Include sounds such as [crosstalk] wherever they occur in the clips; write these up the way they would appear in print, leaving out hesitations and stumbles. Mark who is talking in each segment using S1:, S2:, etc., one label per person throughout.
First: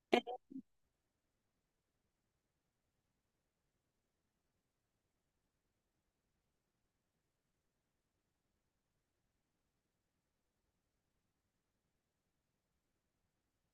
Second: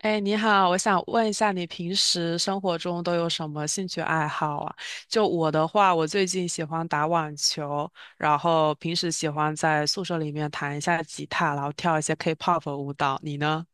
S1: 哎，你好，我想问一下，你平时生活中都有什么兴趣爱好啊？就我的话，我最近喜欢打网球，然后平时喜欢在宿舍里面弹一下吉他，然后跳一些 K-pop 舞蹈。你呢？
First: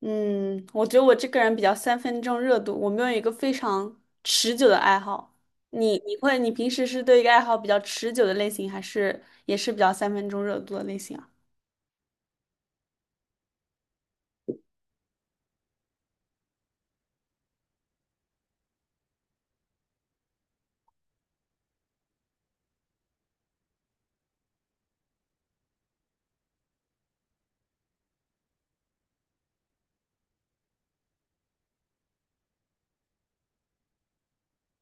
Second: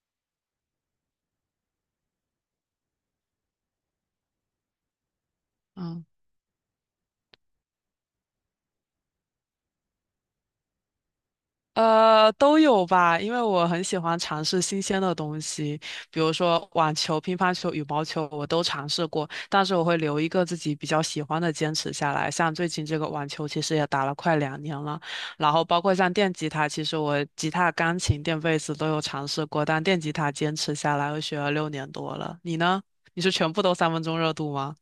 S2: 嗯，我觉得我这个人比较三分钟热度，我没有一个非常持久的爱好。你
S1: 嗯。
S2: 你会你平时是对一个爱好比较持久的类型，还是也是比较三分钟热度的类型啊？
S1: 都有吧，因为我很喜欢尝
S2: [laughs]
S1: 试新鲜的东西，比如说网球、乒乓球、羽毛球，我都尝试过，但是我会留一个自己比较喜欢的坚持下来。像最近这个网球，其实也打了快2年了，然后包括像电吉他，其实我吉他、钢琴、电贝斯都有尝试过，但电吉他坚持下来，我学了6年多了。你呢？你是全部都三分钟热度吗？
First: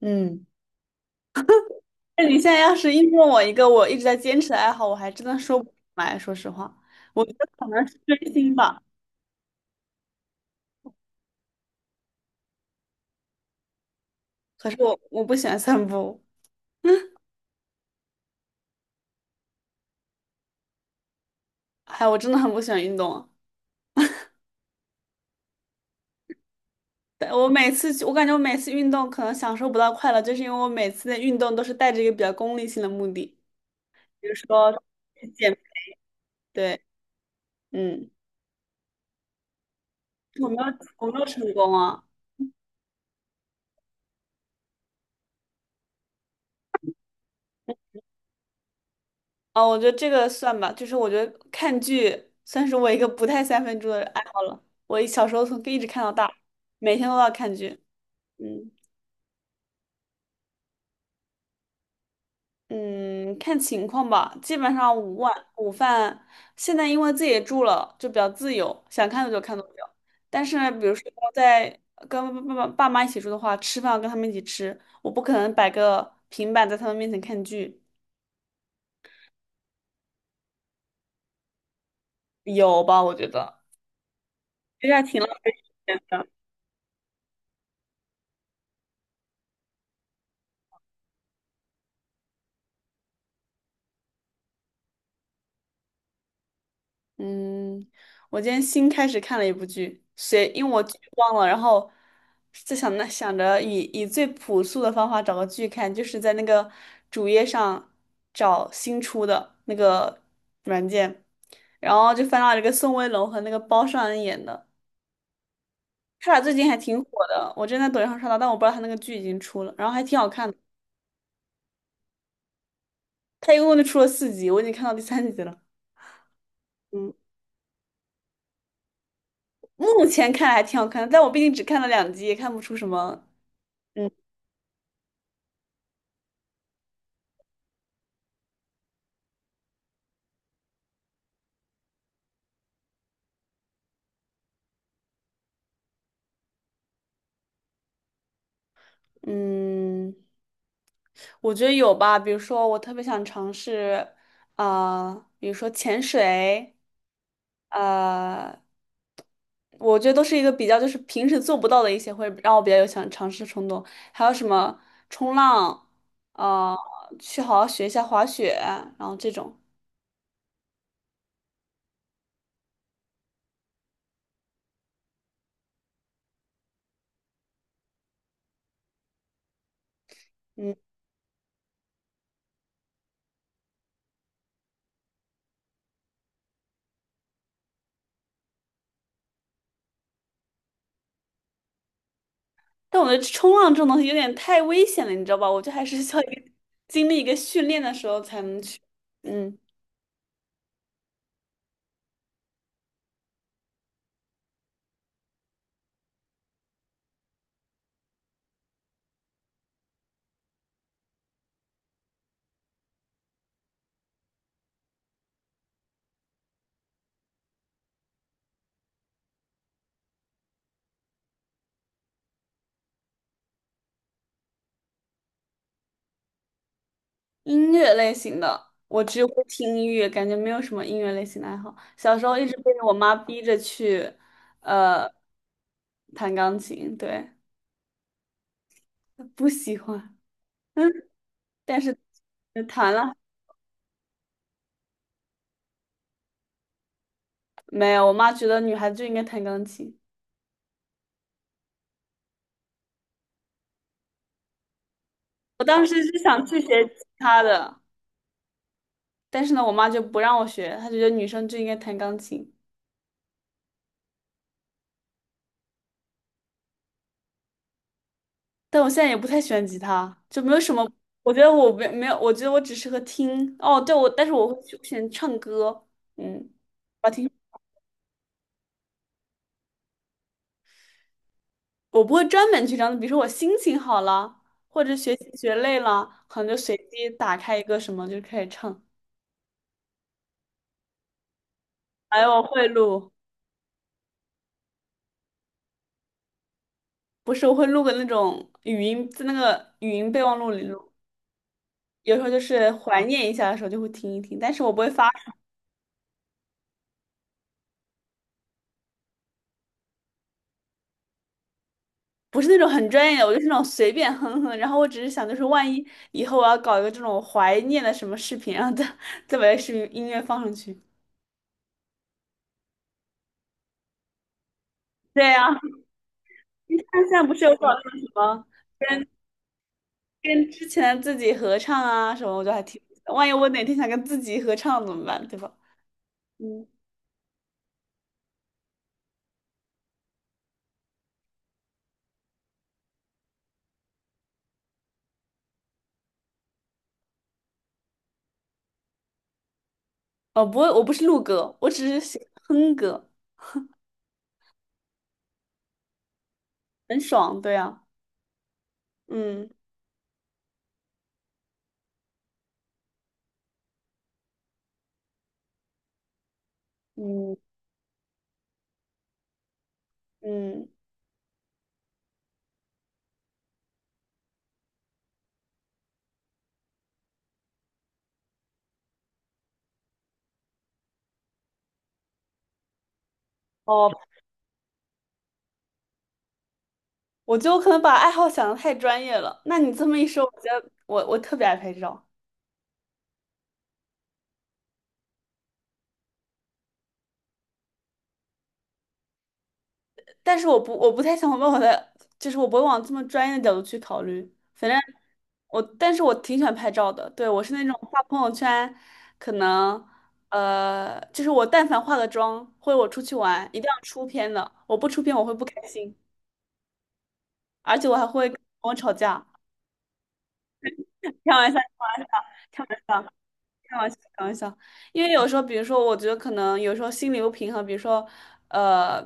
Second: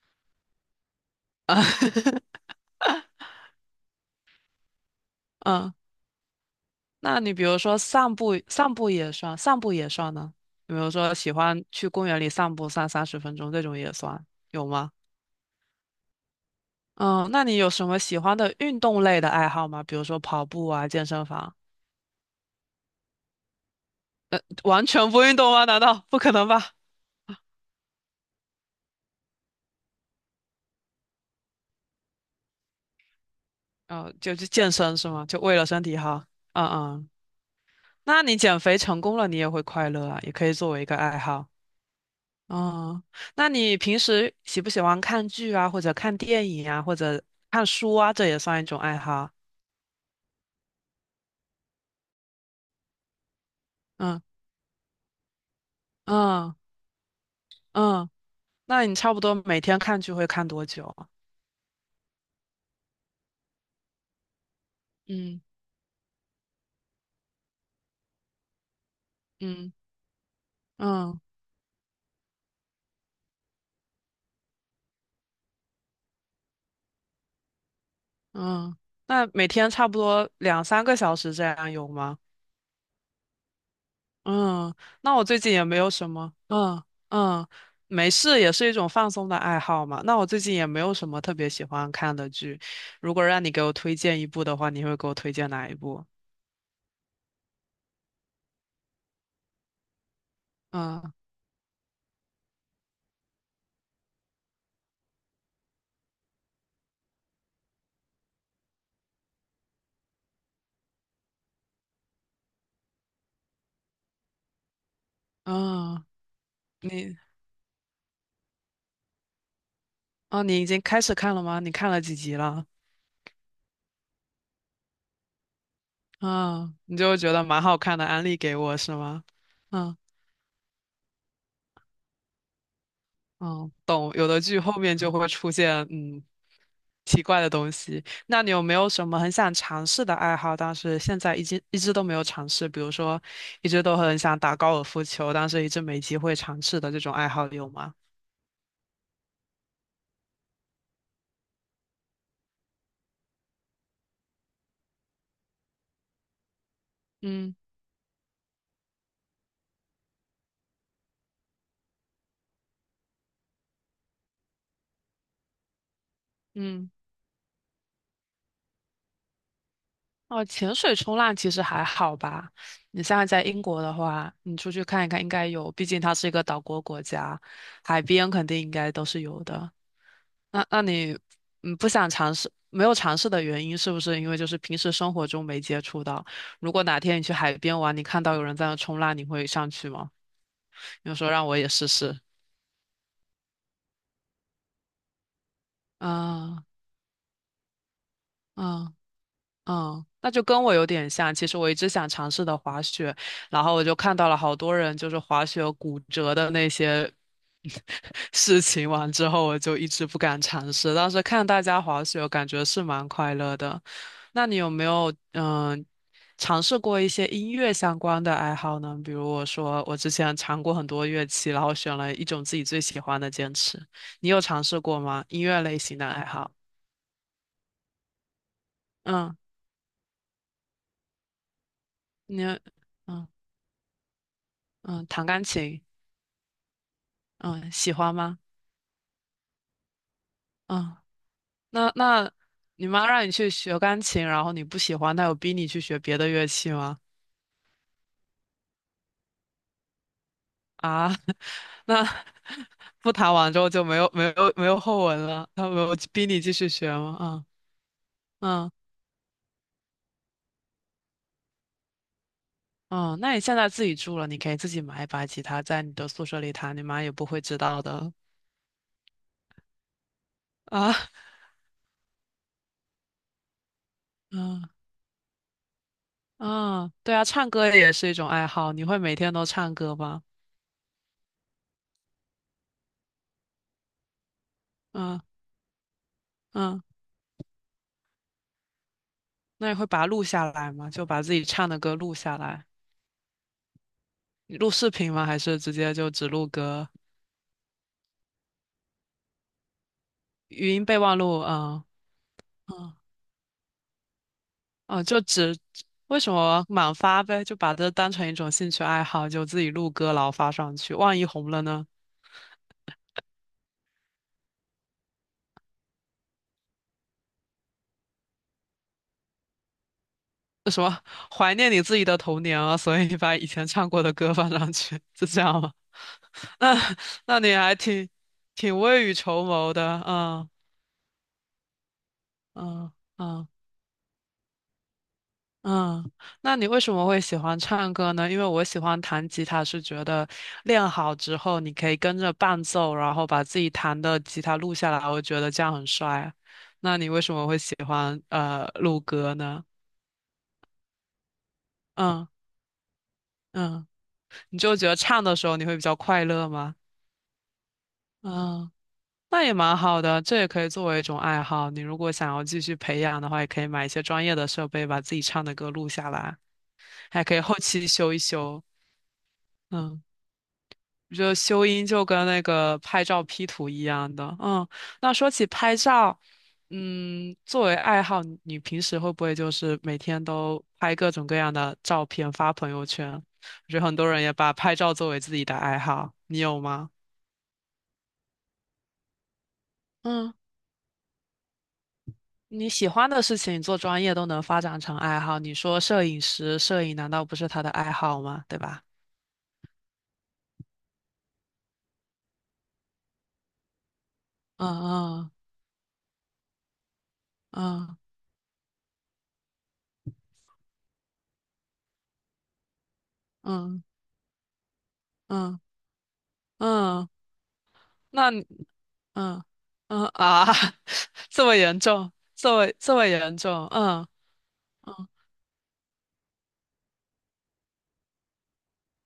S2: 嗯，
S1: [laughs]
S2: 那你现在要是硬问我一个我一直在坚持的爱好，我还真的说不出
S1: 嗯，
S2: 来。说实话，
S1: 那
S2: 我觉
S1: 你比
S2: 得
S1: 如
S2: 可
S1: 说
S2: 能是
S1: 散
S2: 追
S1: 步，
S2: 星
S1: 散
S2: 吧。
S1: 步也算，散步也算呢？比如说喜欢去公园里散步散30分钟这种也算，有
S2: 可是
S1: 吗？
S2: 我不喜欢散步。
S1: 嗯，那你有什么喜欢的运动类的爱好吗？比如说跑步啊，健身房，
S2: 哎，我真的很不喜欢运动啊。
S1: 完全不运动吗？难道不可能吧？
S2: 但我每次去我感觉我每次运动可能享受不到快乐，就是因为我每次的运动都是带着一个比较功利性的目的，
S1: 嗯，
S2: 比如
S1: 就去健
S2: 说
S1: 身是吗？
S2: 去
S1: 就为
S2: 减，
S1: 了身体好。嗯
S2: 对，
S1: 嗯，
S2: 嗯，
S1: 那你减肥成功了，你也会快乐啊，也可
S2: 我
S1: 以
S2: 没有，
S1: 作为一个
S2: 我
S1: 爱
S2: 没有
S1: 好。
S2: 成功啊。
S1: 嗯，那你平时喜不喜欢看剧啊，或者看电影啊，或者看书啊？这也算一种爱好啊。
S2: 啊，我觉得这个算吧，就是我觉得看剧算是我一个不太三分钟的
S1: 嗯，
S2: 爱好了。我小时候从一直看到大，
S1: 嗯
S2: 每天都要看剧。
S1: 嗯，
S2: 嗯。
S1: 那你差不多每天看剧会看多久啊？
S2: 嗯，看情况吧，基本上午晚
S1: 嗯
S2: 午饭，现在因为自己住了，就比较自由，想看多久看多
S1: 嗯
S2: 久。但是呢比如说
S1: 嗯
S2: 在跟爸妈一起住的话，吃饭要跟他们一起吃，我不可能摆个平板在他们面前看剧，
S1: 嗯，那每天差不多两三个小时这样有吗？
S2: 有吧？我觉得
S1: 嗯，
S2: 其实还
S1: 那
S2: 挺
S1: 我
S2: 浪
S1: 最
S2: 费
S1: 近也没有
S2: 钱
S1: 什
S2: 的。
S1: 么，嗯嗯，没事，也是一种放松的爱好嘛。那我最近也没有什么特别喜欢看的剧，如果让你给我推荐一部的话，你会给我推荐哪一部？
S2: 嗯，我今天新开始看了一部剧，谁，因为我剧
S1: 嗯
S2: 忘了，然后就想想着以最朴素的方法找个剧看，就是在那个主页上找新出的那个软件，然后就翻到了一个宋威龙和那个包上恩演的，
S1: 嗯，
S2: 他俩最近还挺火
S1: 你
S2: 的，我之前在抖音上刷到，但我不知道他那个剧已经出了，然后还挺好
S1: 哦，
S2: 看的，
S1: 你已经开始看了吗？你看了几集了？
S2: 他一共就出了四集，我已经看到第三集了，
S1: 嗯，你
S2: 嗯，
S1: 就觉得蛮好看的，安利给我是吗？嗯
S2: 目前看来还挺好看的，但我毕竟只看了两集，也看不出什么。
S1: 嗯，
S2: 嗯。
S1: 懂。有的剧后面就会出现奇怪的东西。那你有没有什么很想尝试的爱好，但是现在一直都没有尝试？比如说，一直都很想打高尔夫球，但是一直没机会尝试的这种爱好有吗？
S2: 嗯，我觉得有吧。比如说，我特别想尝试，啊、比如说潜水，
S1: 嗯
S2: 呃，我觉得都是一个比较就是平时做不到的一些，会让我比较有想尝试的冲动。还有什么冲浪，啊，
S1: 嗯，
S2: 去好好学一下滑雪，然后这种。
S1: 哦，潜水冲浪其实还好吧。你现在在英国的话，你出去看一看，应该有，毕竟它是一个岛国国家，海边肯定应该都是有的。那
S2: 嗯，
S1: 那你不想尝试，没有尝试的原因是不是因为就是平时生活中没接触到？如果哪天你去海边玩，你看到有人在那冲浪，你会上去吗？你就说让我也试试。
S2: 但我觉得冲浪这种东西有点太危险了，你知道吧？我觉得还是需要一个
S1: 啊
S2: [laughs] 经历一个训练的时候才能去。
S1: 啊
S2: 嗯。
S1: 嗯，那就跟我有点像。其实我一直想尝试的滑雪，然后我就看到了好多人就是滑雪骨折的那些 [laughs] 事情，完之后我就一直不敢尝试。当时看大家滑雪，感觉是蛮快乐的。那你有没有尝试过一些音乐相关的爱好呢？比如我说我之前尝过很多乐器，然后选了一种自己最喜欢的坚持。你有尝试过吗？音乐类型的爱好？
S2: 音乐类型的，我只
S1: 嗯，
S2: 会听音乐，感觉没有什么音乐类型的爱好。小时候
S1: 你
S2: 一直被我妈
S1: 嗯。
S2: 逼着去，
S1: 嗯，
S2: 呃，
S1: 弹钢琴，
S2: 弹钢琴，对，
S1: 嗯，喜欢吗？
S2: 不喜欢，嗯，
S1: 嗯，
S2: 但
S1: 那
S2: 是
S1: 那你
S2: 弹
S1: 妈
S2: 了，
S1: 让你去学钢琴，然后你不喜欢，她有逼你去学别的乐器吗？
S2: 没有，我妈觉得女孩子就应该弹钢琴。
S1: 啊，[laughs] 那不弹完之后就没有后文了，
S2: 我
S1: 她没
S2: 当
S1: 有
S2: 时是
S1: 逼你
S2: 想
S1: 继
S2: 去
S1: 续
S2: 学
S1: 学
S2: 吉
S1: 吗？
S2: 他
S1: 啊
S2: 的，
S1: 嗯
S2: 但是呢，我妈就不让我学，她觉得女生就应该弹钢琴。
S1: 嗯，那你现在自己住了，你可以自己买一把吉他，在你的宿舍里弹，你妈也不会知道的
S2: 但我现在也不太喜欢吉他，就没有什么。
S1: 啊。
S2: 我觉得我没有，我觉得我只适合听。哦，对，我但是我会
S1: 嗯
S2: 去喜欢唱歌，嗯，
S1: 嗯，
S2: 我
S1: 对啊，
S2: 听，
S1: 唱歌也是一种爱好，你会每天都唱歌吗？
S2: 我不会专门去唱。比如说我心情好了，或者学
S1: 嗯
S2: 习学累了，可能就随
S1: 嗯。
S2: 机打开一个什么就开始唱。
S1: 那你会把它录下来吗？就把自己唱的歌录
S2: 还有
S1: 下
S2: 我
S1: 来，
S2: 会录，
S1: 你录视频吗？还是直接就只录歌？
S2: 不是我会录个那种语音，在那个语音备忘录里
S1: 语音
S2: 录。
S1: 备忘录，嗯
S2: 有时候就是
S1: 嗯
S2: 怀念一下的时候就会听一听，但是我不会
S1: 嗯，
S2: 发。
S1: 为什么满发呗？就把这当成一种兴趣爱好，就自己录歌，然后发上去。万一红了呢？
S2: 不是那种很专业的，我就是那种随便哼哼。然后我只是想，就是万一以后我要搞一个这种怀念的什么视频，然后再把这个视频音乐放上
S1: 那
S2: 去。
S1: 什么，怀念你自己的童年啊，所以你把以前唱过的歌放上去，
S2: 对
S1: 是这
S2: 呀、
S1: 样吗？[laughs]
S2: 你
S1: 那
S2: 看现在不
S1: 那
S2: 是
S1: 你
S2: 有搞
S1: 还
S2: 那种什
S1: 挺
S2: 么
S1: 挺未雨绸缪的，嗯
S2: 跟之前自己合唱啊什么，我就还挺，
S1: 嗯
S2: 万一我
S1: 嗯。
S2: 哪天想跟自己合唱怎么办，对吧？
S1: 嗯，那
S2: 嗯，
S1: 你为什么会喜欢唱歌呢？因为我喜欢弹吉他，是觉得练好之后，你可以跟着伴奏，然后把自己弹的吉他录下来，我觉得这样很帅。那你为什么会喜欢录歌呢？
S2: 哦，不会，我不是录歌，我只是喜
S1: 嗯
S2: 欢哼歌，
S1: 嗯，你就觉得唱的时候你会比较快乐吗？
S2: 很爽，对呀，
S1: 嗯，那
S2: 嗯
S1: 也蛮好的，这也可以作为一种爱好。你如果想要继续培养的话，也可以买一些专业的设备，把自己唱的歌录下来，还可
S2: 嗯
S1: 以后期修一修。嗯。
S2: 嗯，
S1: 就修音就跟那个拍照 P 图一样的，嗯。那说起拍照，嗯，作为爱好，你平时会不会就是每天都拍各种各样的照片发朋友圈？我觉得
S2: 哦，
S1: 很多人也把拍照作为自己的爱好，你有吗？
S2: 我就可能把爱好想的太专业了。那你这么一说，
S1: 嗯，
S2: 我觉得我特别爱拍照。
S1: 你喜欢的事情做专业都能发展成爱好，你说摄影师，摄影难道不是他的爱好吗？对吧？
S2: 但是我不太想往我的，就是我不会往这么专业的角度去考虑。反正
S1: 嗯
S2: 我，但是我挺喜欢拍照的。对，我是那种
S1: 嗯
S2: 发朋友圈，可能就是我但凡化个妆，或者我出去玩，一定要
S1: 嗯嗯
S2: 出片的。我不出片我会不
S1: 嗯
S2: 开心，
S1: 嗯，
S2: 而且我还会
S1: 那
S2: 跟我吵架。
S1: 嗯嗯啊，[laughs]
S2: 开
S1: 这
S2: 玩
S1: 么
S2: 笑，
S1: 严
S2: 开玩笑，
S1: 重，这
S2: 开
S1: 么这
S2: 玩
S1: 么
S2: 笑。
S1: 严重，
S2: 开玩笑，
S1: 嗯
S2: 开玩笑，因
S1: 嗯
S2: 为有时候，比如说，我觉得可能有时候心理不平衡，比如说，呃，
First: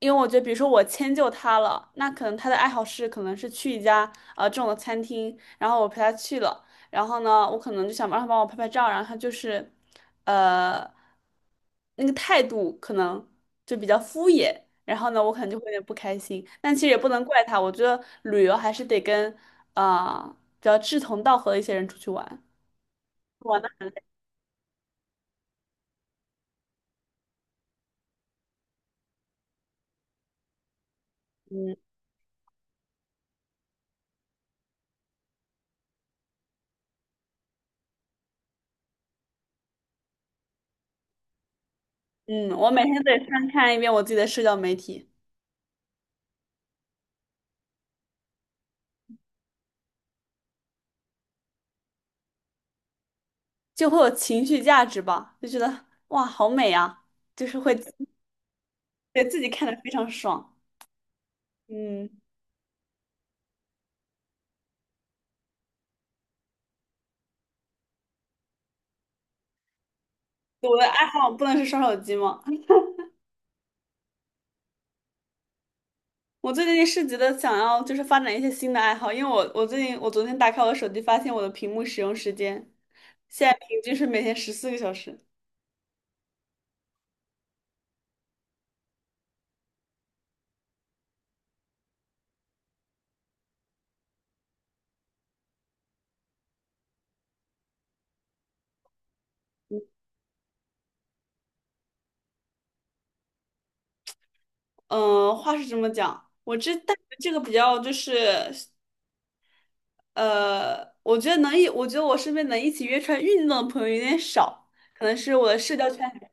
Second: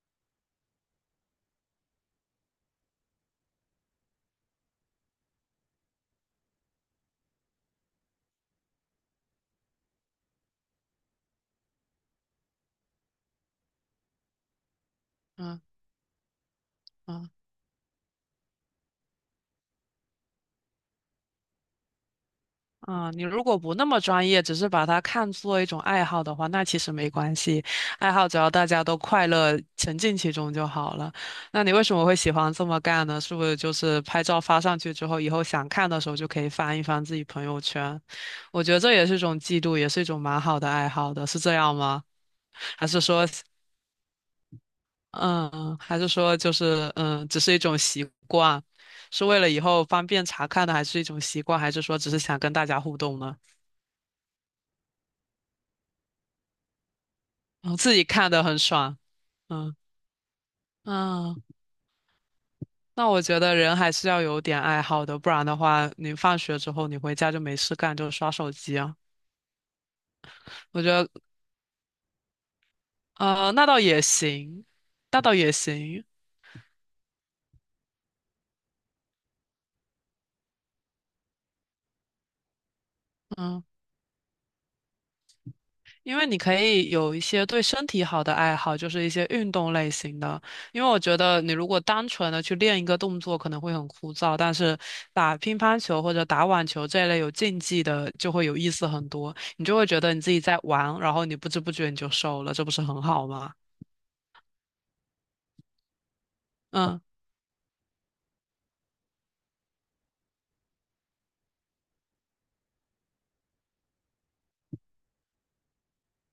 S2: 因为我觉得，比如说我迁就他了，那可能他的爱好是可能是去一家这种的餐厅，然后我陪他去了，然后呢，我可能就想让他帮我拍拍照，然后他就是，呃，那个态度可能就比较敷衍，然后呢，我可能就
S1: 嗯
S2: 会有点不开心，但其实也不能
S1: 嗯
S2: 怪他，我觉得旅游还是得跟比较志同道合的一些人出去玩，
S1: 嗯，你如果
S2: 玩的
S1: 不那
S2: 很
S1: 么
S2: 累。
S1: 专业，只是把它看作一种爱好的话，那其实没关系，爱好只要大家都快乐，沉浸其中就好了。那你为什么会喜欢这么干呢？是不是就是拍照发上去之后，以后想看的时候就可以翻一翻自己朋友圈？我觉得这也是一种记录，也是一种蛮好的爱好的，是这样吗？
S2: 嗯，我每
S1: 还是
S2: 天得
S1: 说
S2: 翻看一遍我自己的社交媒体，
S1: 嗯，还是说就是，只是一种习惯，是为了以后方便查看的，还是一种习惯，还是说只是想跟大家互动呢？
S2: 就会有情绪价值吧，就觉得哇，好美啊，就是会
S1: 嗯，自己看的很爽，
S2: 给自己看
S1: 嗯
S2: 的非常爽。
S1: 嗯，
S2: 嗯，
S1: 那我觉得人还是要有点爱好的，不然的话，你放学之后你回家就没事干，就刷手机啊。
S2: 我
S1: 我
S2: 的
S1: 觉
S2: 爱
S1: 得
S2: 好不能是刷手机吗？
S1: 那倒也行，那倒也行，
S2: 我最近是觉得想要就是发展一些新的爱好，因为我我最近我昨天打开我的手机，发现我的屏幕使用时间现在
S1: 嗯。
S2: 平均是每天14个小时。
S1: 因为你可以有一些对身体好的爱好，就是一些运动类型的。因为我觉得你如果单纯的去练一个动作，可能会很枯燥，但是打乒乓球或者打网球这一类有竞技的，就会有意思很多。你就会觉得你自己在玩，然后你不知不觉你就瘦了，这不是很好吗？
S2: 嗯、话是这么讲，我这但
S1: 嗯，
S2: 这个比较就是。我觉得我觉得我身边能一起约出来运动的朋友有点少，可能是我的社交圈里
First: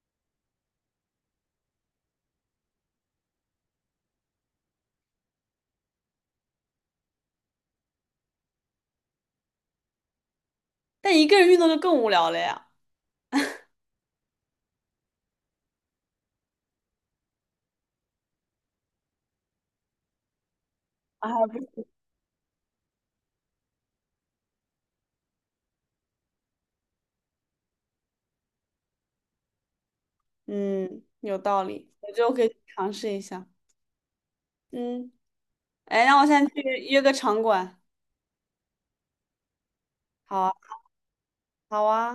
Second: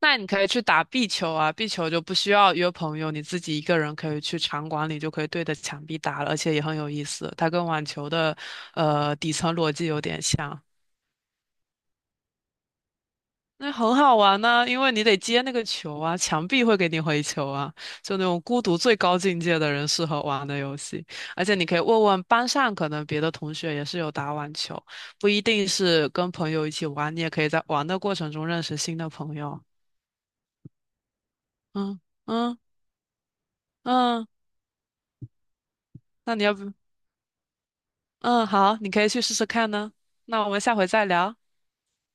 S1: 那你可以去打壁球啊，壁球就不需要约朋友，你自己一个人可以去场馆里就可以对着墙壁打了，而且也很有意思。它跟网球的底层逻辑有点像。
S2: 但一个人运动就更无聊了呀。
S1: 那很好玩呢、因为你得接那个球啊，墙壁会给你回球啊，就那种孤独最高境界的人适合玩的游戏。而
S2: 啊，
S1: 且
S2: 不
S1: 你可以
S2: 是
S1: 问问班上，可能别的同学也是有打网球，不一定是跟朋友一起玩，你也可以在玩的过程中认识新的朋友。
S2: 嗯，有道理，
S1: 嗯
S2: 我觉得我可以
S1: 嗯
S2: 尝试一下。
S1: 嗯，
S2: 嗯，哎，那我
S1: 那
S2: 现
S1: 你
S2: 在
S1: 要
S2: 去
S1: 不，
S2: 约个场馆。
S1: 嗯，好，你可以去试试看呢。
S2: 好
S1: 那我
S2: 啊，
S1: 们下回再聊。
S2: 好啊。